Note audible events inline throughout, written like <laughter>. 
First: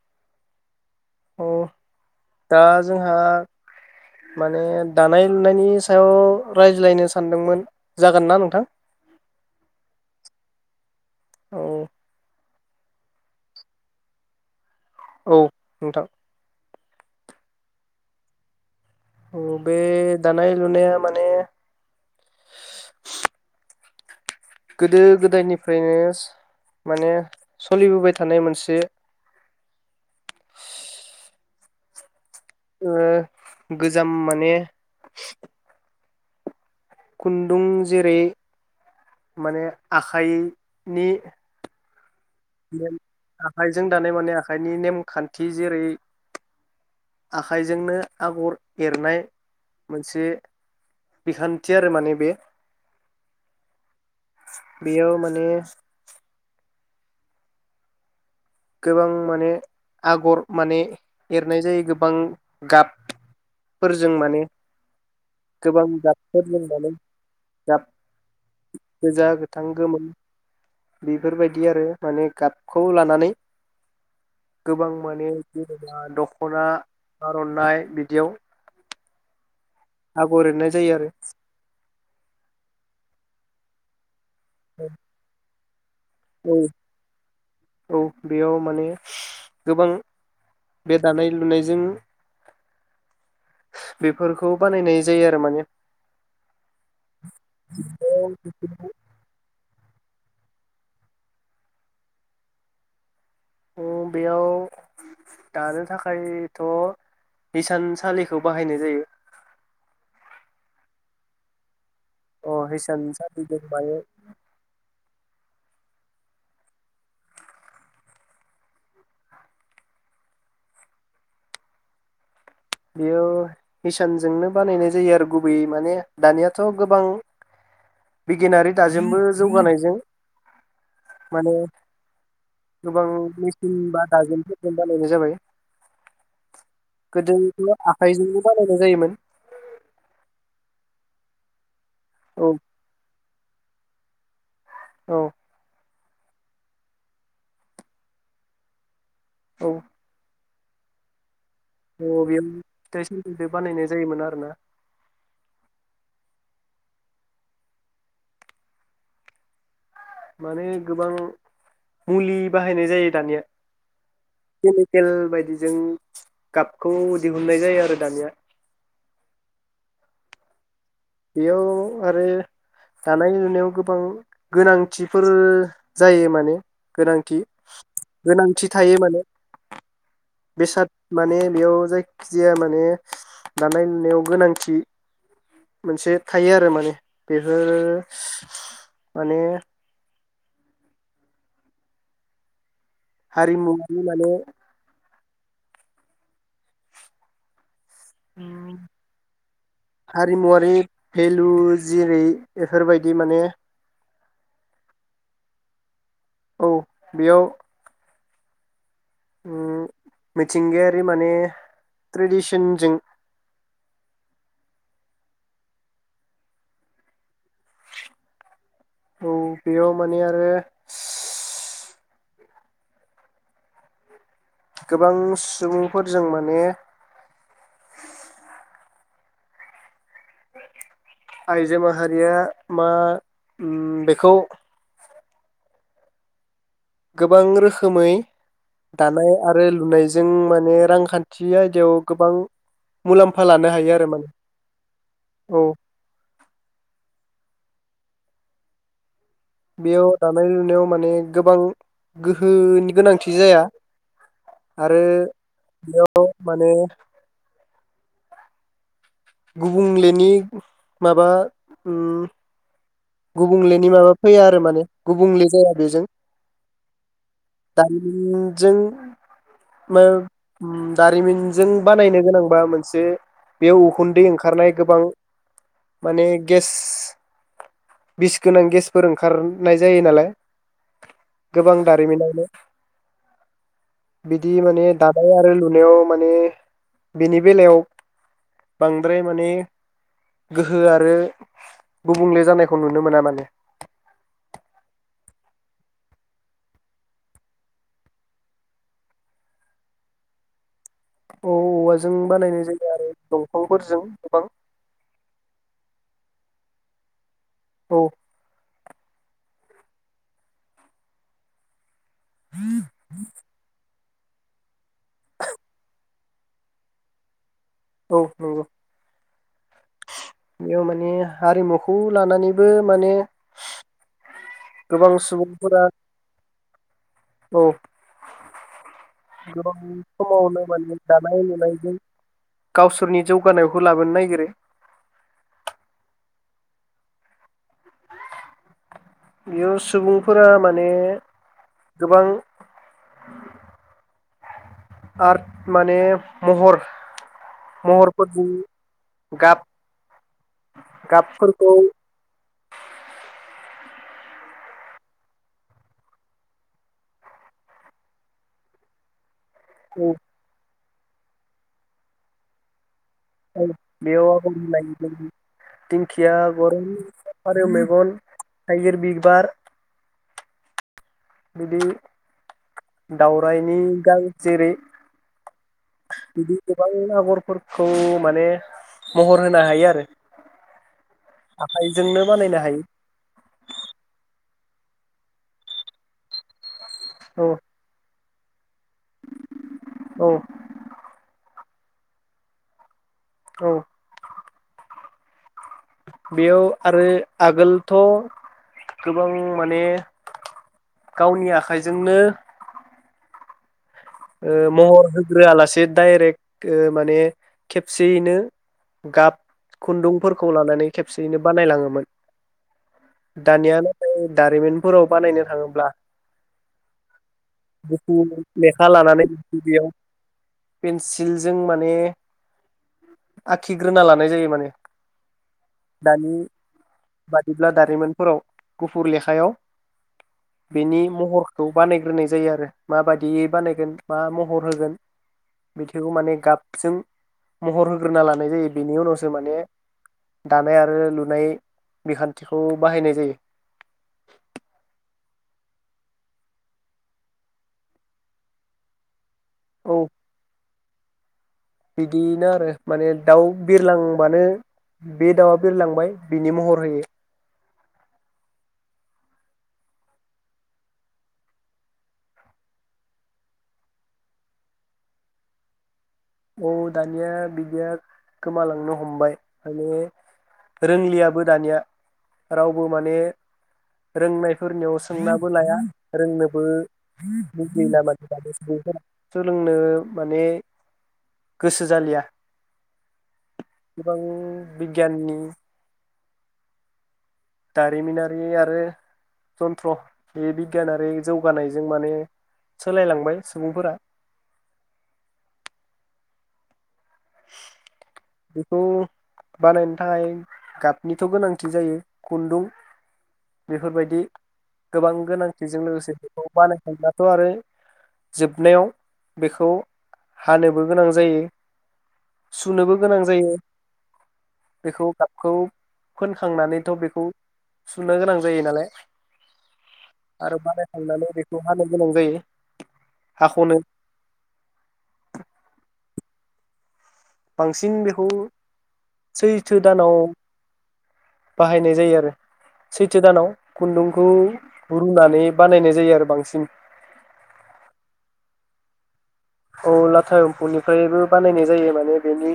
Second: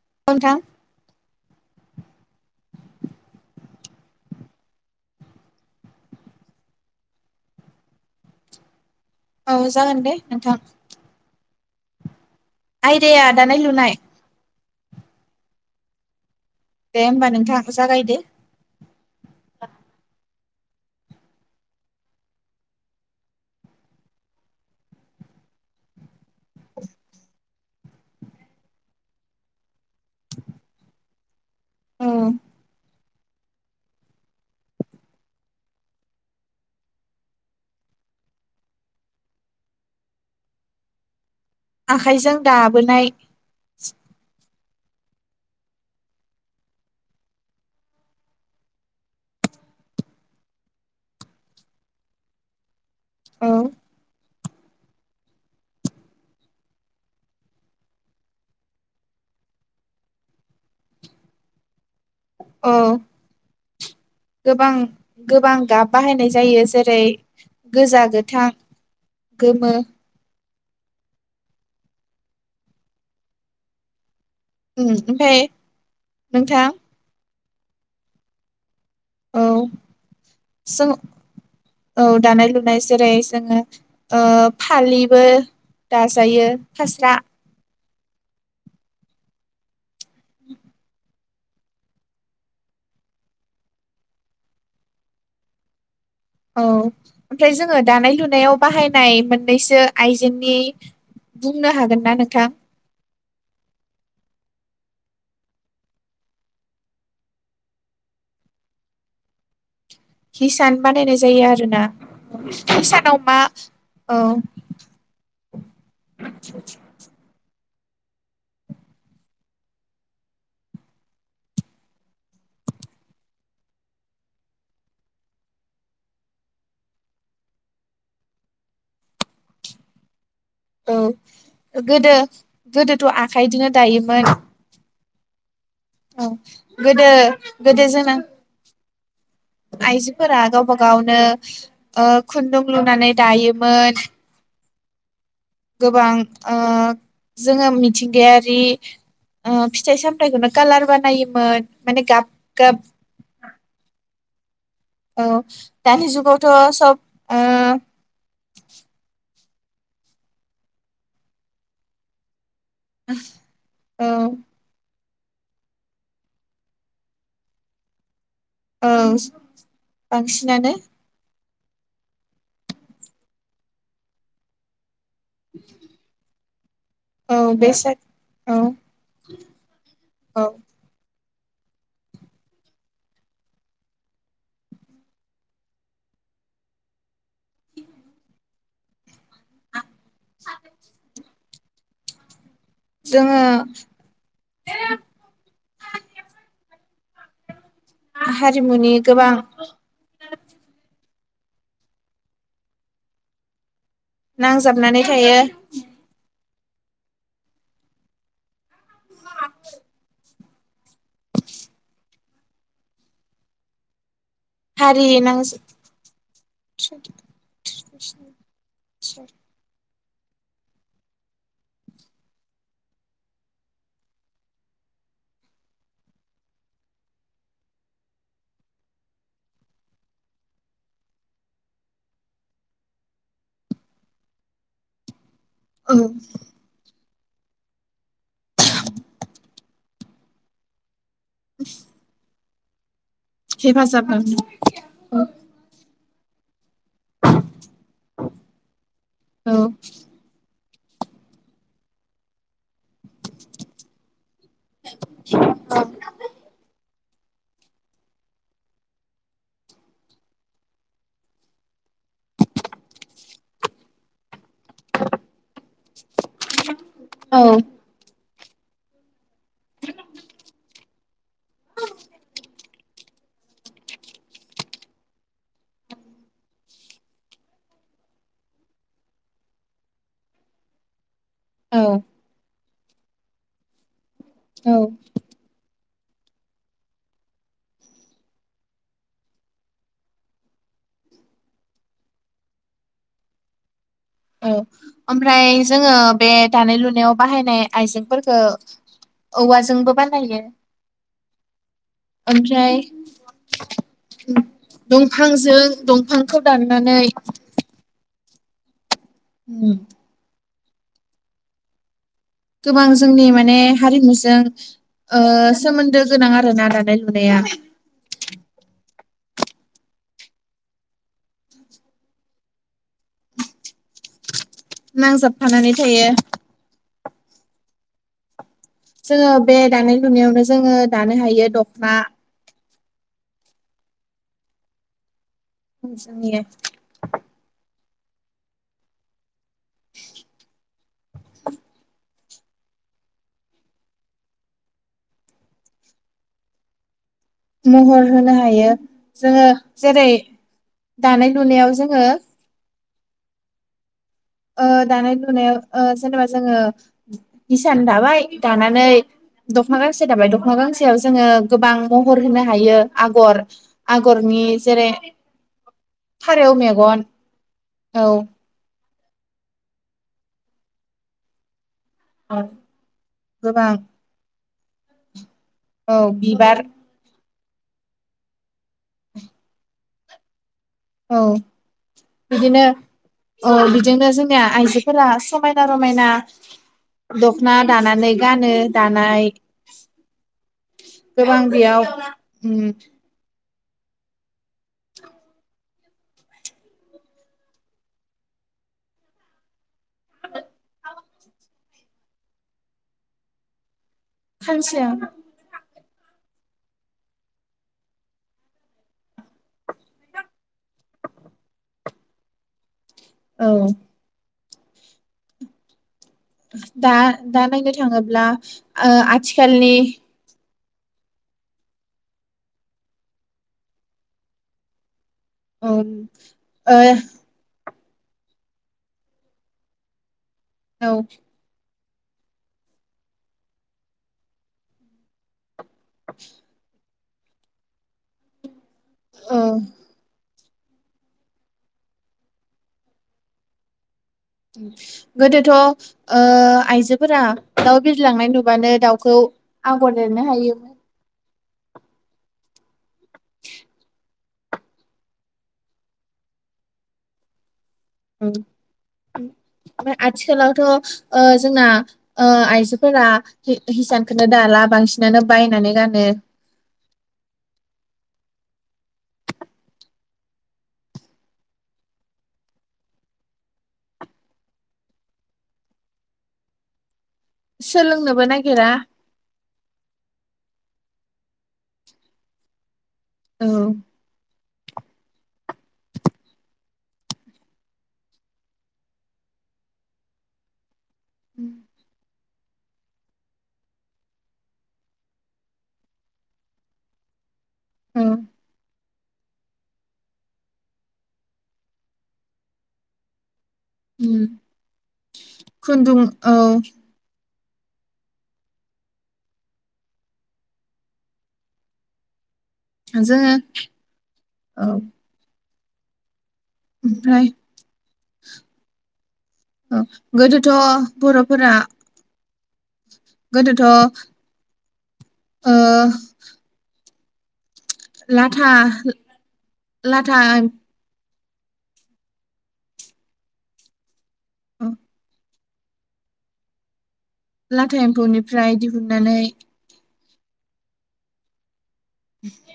<unintelligible> औ दा जोंहा माने दानाय लुनायनि सायाव रायज्लायनो सानदोंमोन जागोन ना नोंथां। औ जागोन दे नोंथां। औ आयदाया दानाय-लुनाय औ नोंथां। दे होमबा नोंथां जागायदो। औ बे दानाय लुनाया माने गोदो गोदायनिफ्रायनो माने सलिबोबाय थानाय मोनसे उम ओ गोजाम माने खुन्दुं जेरै माने आखाइनि आखाइजों <unintelligible> दाबोनाय आखाइजों दानाय माने आखा आखाइनि नेमखान्थि जेरै आखाइजोंनो आगर एरनाय मोनसे बिखान्थि आरो माने बे औ बेयाव माने गोबां माने आगर माने एरनाय जायो गोब औ माने गोबां गोबां गाब बाहायनाय गाबफोरजों जायो माने जेरै गाब गोजा गोथां गोजा गोथां गोमो गोमोन बेफोरबायदि आरो माने गाबखौ लानानै गोबां उम माने ओमफ्राय जेनेबा नोंथां दख'ना आर'नाइ बिदियाव औ आगर एरनाय स जायो आरो औ दानाय लुनाय जेरै दोङो ओ फालिबो दाजायो औ फास्रा औ बेयाव माने गोबां बे दानाय लुनायजों बेफोरखौ बानायनाय जायो आरो माने औ ओमफ्राय जोङो दानाय लुनायाव बाहायनाय मोननैसो आइजेंनि बुंनो हागोनना नोंथां उम बेयाव दानो थाखायथ' बिसानसालिखौ बाहायनाय जायो हिसान बानायनाय जायो आरो ना अ हिसानाव मा हिसानसालिजों माने औ <unintelligible> बेयो हिसानजोंनो बानायनाय जायो आरो गुबैयै माने दानियाथ' गोबां बिगियानारि दाजेमबो जौगानायजों औ माने गोदो गोदोथ' आखाइजोंनो दायोमोन नैबे जाबाय औ गोदो गोदो जोंना आखाइजोंनो बानायनाय जादों होजायोमोन आइजोफोरा गावबा गावनो औ औ खुनदुं लुनानै दायोमोन औ गोबां ओ जोङो मिथिंगायारि ओ औ फिथाइ सामथाइखोनो कालार बानायोमोन माने औ गाब बेयाव गाब फिथाइ सामथाइजों बानायनाय जायोमोन आरोना औ दानि जुगावथ' सब ओ माने गोबां मुलि बाहायनाय जायो दानिया औ केल बायदिजों गाबखौ दिहुननाय जायो आरो दानिया औ बांसिनानो बेयाव आरो दानाय लुनायाव गोबां गोनां थिफोर जायो माने औ गोनांथि बेसाद औ गोनांथि थायो माने औ बेसाद माने बेयाव जायखिजाया माने दानाय लुनायाव गोनांथि मोनसे थायो आरो माने बेफोर माने जोङो हारिमुनि माने हारिमुनि गोबां हारिमुवारि भेलु जेरै बेफोरबायदि माने नांजाबनानै थायो औ बेयाव उम मिथिंगायारि माने ट्रेडिसनजों हारि नां <unintelligible> औ बेयाव माने आरो गोबां सुबुंफोरजों माने आइजो माहारिया मा उम बेखौ औ गोबां रोखोमै दानाय आरो लुनायजों माने रांखान थि आयदायाव गोबां मुलाम्फा लानो हायो आरो हेफाजाब माने औ औ औ बेयाव दानाय लुनायाव माने गोबां गोहोनि गोनांथि जाया आरो बेयाव माने गुबुंलेनि माबा उम गुबुंलेनि माबा फैया आरो माने गुबुंले जाया बेजों औ दारिमिननि जों उम दारिमिनजों बानायनो गोनांबा मोनसे बेयाव उखुनदै ओंखारनाय गोबां माने गेस बिसगोनां गेसफोर ओंखारनाय जायोनालाय गोबां औ दारिमिनावनो बिदि माने दानाय आरो लुनायाव माने बेनि बेलायाव बांद्राय माने गोहो आरो गुबुंले जानाय खौ नुनो मोना माने औ आमफ्राय जोङो बे दानाय लुनायाव बाहायनाय आइजेंफोरखौ औवाजोंबो बानायो औ औवाजों बानायनाय ओमफ्राय जायो आरो दंफांफोरजों गोबां दंफांजों दंफां खौ दाननानै औ उम गोबां जोंनि माने हारिमुजों ओ सोमोन्दो गोनां आरोना दानाय लुनाया औ नंगौ बेयाव माने हारिमुखौ लानानैबो माने गोबां नांजाबफानानै सुबुंफोरा थायो औ जोङो बे गोबां दानाय लुनायावनो समावनो जोङो माने दानो दानाय हायो दखना लुनायजों गावसोरनि जौगानायखौ लाबोनो नायगिरो उम जोंनि बेयाव सुबुंफोरा मा ने गोबां आर्ट माने महर महर होनो महरफोरजों हायो जोङो गाब जेरै दानाय गाबफोरखौ लुनायाव जोङो ओ दानाय लुनायाव ओ जेनेबा जोङो हिसान दाबाय दानानै दख'ना गांसे दाबाय दख'ना गांसे याव जोङो गोबां महर होनो हायो आगर औ बेयाव आगरनि जेरै आगरनि दिंखिया फारौ आगर मेगन फारौ औ मेगन थाइगिर बिबार बिदि औ गोबां दावरायनि गां जेरै औ बिबार बिदि गोबां आगरफो फोरखौ माने महर होनो हायो आरो औ आखाइजोंनो बानायनो बिदिनो हायो औ बिजोंनो जोंनिया आइजोफोरा समायना रमायना औ दखना दानानै गानो दानाय औ गोबां बेयाव उम औ बेयाव आरो आगोलथ' गोबां माने गावनि आखाइजोंनो ओ खानसेयाव महर होग्रोआलासे दाइरेक्ट माने खेबसेयैनो गाब खुन्दुंफोरखौ लानानै खेबसेयैनो बानायलाङोमोन औ दानिया नाथाय दारिमिनफोराव बानायनो थाङोब्ला दा-दा नायनो गुफुर थाङोब्ला लेखा ओ लानानै आथिखालनि बेयाव पेन्सिलजों माने आखिग्रोना लानाय जायो माने उम ओ ब्ला दारिमिनफोराव गुफुर लेखायाव औ बेनि महरखौ बानायग्रोनाय जायो आरो मा बायदियै बानाय गोन बा मा महर होगोन <unintelligible> खौ माने गाबजों महर होग्रोना लानाय जायो बिनि उनावसो ओ माने दानाय आरो लुनाय बिखान्थिखौ बाहायनाय जायो गोदोथ' ओ आइजोफोरा दाउ बिरलांनाय नुबानो दाउखौ औ आगद एरनो हायो मोन बिदिनो आरो माने दाउ बिरलांबानो बे दाउआ बिरलांबाय बिनि महर होयो ओमफ्राय आथिखालावथ' ओ जोंना ओ आइजोफोरा हिसानखौनो दाला बांसिनानो बायनानै गानो औ दानिया बिदिया गोमालांनो हमबाय माने रोंलियाबो दानिया रावबो माने रोंनायफोरनियाव सोंनाबो लाया रोंनोबो <unintelligible> सोलोंनोबो दानि नागिरा सुबुंफोरा सोलोंनो माने गोसो जालिया औ गोबां बिगियाननि दारिमिनारि आरो जन्थ्र बे बि गियानारि जौगानायजों माने सोलायलांबाय सुबुंफोरा औ बेखौ बानायनो थाखाय गाबनिथ' गोनांथि जायो खुन्दुं बेफोरबायदि उम गोबां गोनांथिजों खुन्दुं लोगोसे औ बेखौ बानायफिनब्लाथ' आरो जोबनायाव बेखौ हानोबो गोनां जायो सुनोबो गोनां जोङो जायो औ बेखौ गाबखौ फोनखांनानैथ' बेखौ ओमफ्राय सुनो गोनां जायो नालाय औ आरो गोदोथ' बानायखांनानै बर'फोरा बेखौ हानो गोनां जायो हाख'नो गोदोथ' <inaudible> बांसिन बेखौ लाथा सैथो लाथा दानाव एम- बाहायनाय जायो आरो सैथो दानाव खुनदुं खौ रुनानै बानायनाय जायो आरो बांसिन लाथा एम्फौनिफ्राय दिहुननानै औ लाथा एम्फौनिफ्रायबो बानायनाय जायो माने बेनि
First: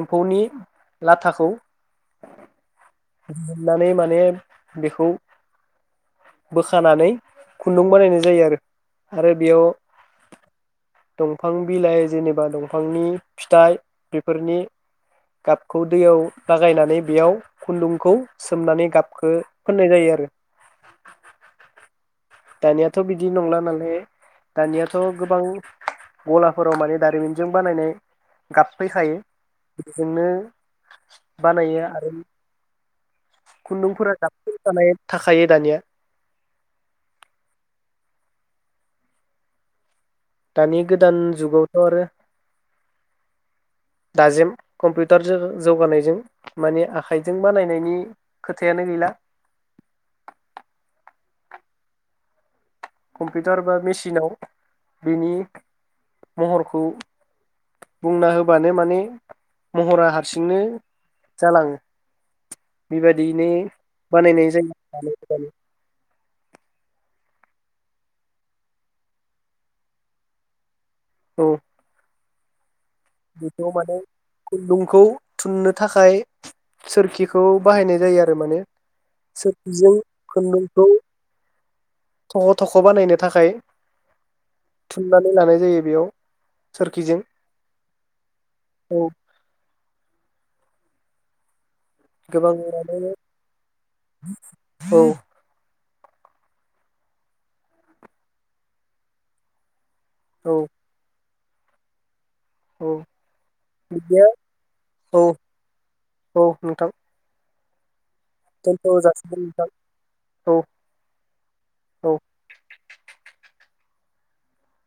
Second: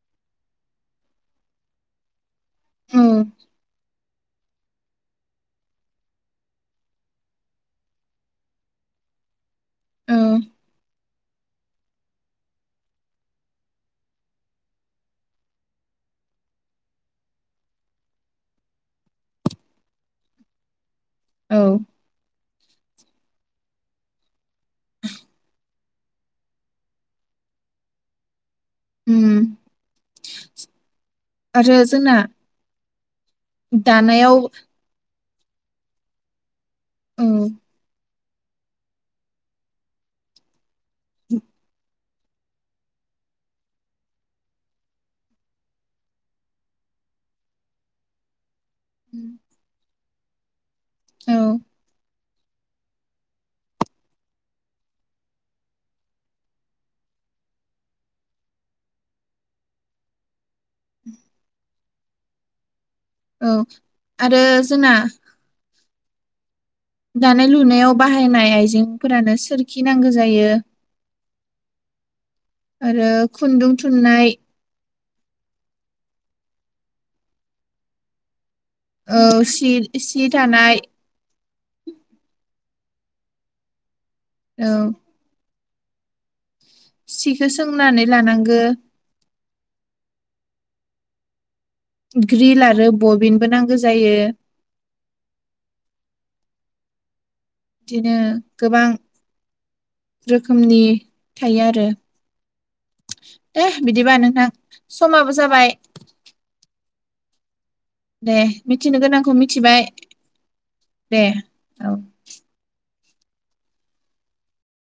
एम्फौनि लाथाखौ औ जिरनानै माने माने बेखौ बोखानानै खुनदुं बानायनाय जायो आरो आरो बेयाव औ दंफां बिलाइ जेनेबा दंफांनि फिथाइ बेफोरनि गाबखौ दैयाव लाागायनानै बेयाव खुन्दुंखौ सोमनानै गाबखो फोननाय जायो आरो औ दानियाथ' बिदि नंला नालाय दानियाथ' गोबां गलाफोराव माने दारिमिनजों बानायनाय गाब फैखायो उम बेजोंनो बानायो आरो खुनदुंफोरा दानायाव <unintelligible> थाखायो दानिया औ दानि गोदान जुगावथ' आरो दाजेम कम्पिउटारजों जौगानायजों माने आखाइजों बानायनायनि खोथायानो गैला औ कम्पिउटार बा मेसिनाव बिनि महरखौ बुंना होबानो माने महरा हारसिं बिदिनो जालाङो बेबायदियैनो औ आरो बानायनाय जायो जोंना आरोना नोंथां दानाय लुनायाव बाहायनाय आइजेंफोरानो सोरखि नांगौ जायो औ आरो बेखौ खुनदुं माने थुननाय खुन्दुंखौ थुननो थाखाय सोरखिखौ बाहायनाय जायो आरो माने औ सि सोरखिजों सि दानाय खुन्दुंखौ थख' थख' बानायनो थाखाय थुननानै लानाय जायो बेयाव सोरखिजों सिखो सोंनानै लानांगो औ गोबां ग्रिल आरो बबिनबो नांगो जायो औ बिदिनो गोबां औ रोखोमनि थायो आरो औ दे बिदिबा बिदिया नोंथां औ समाबो जाबाय औ नोंथां दे दोनथ' मिथिनो गोनांखौ जासिगोन नोंथां मिथिबाय औ दे औ <unintelligible>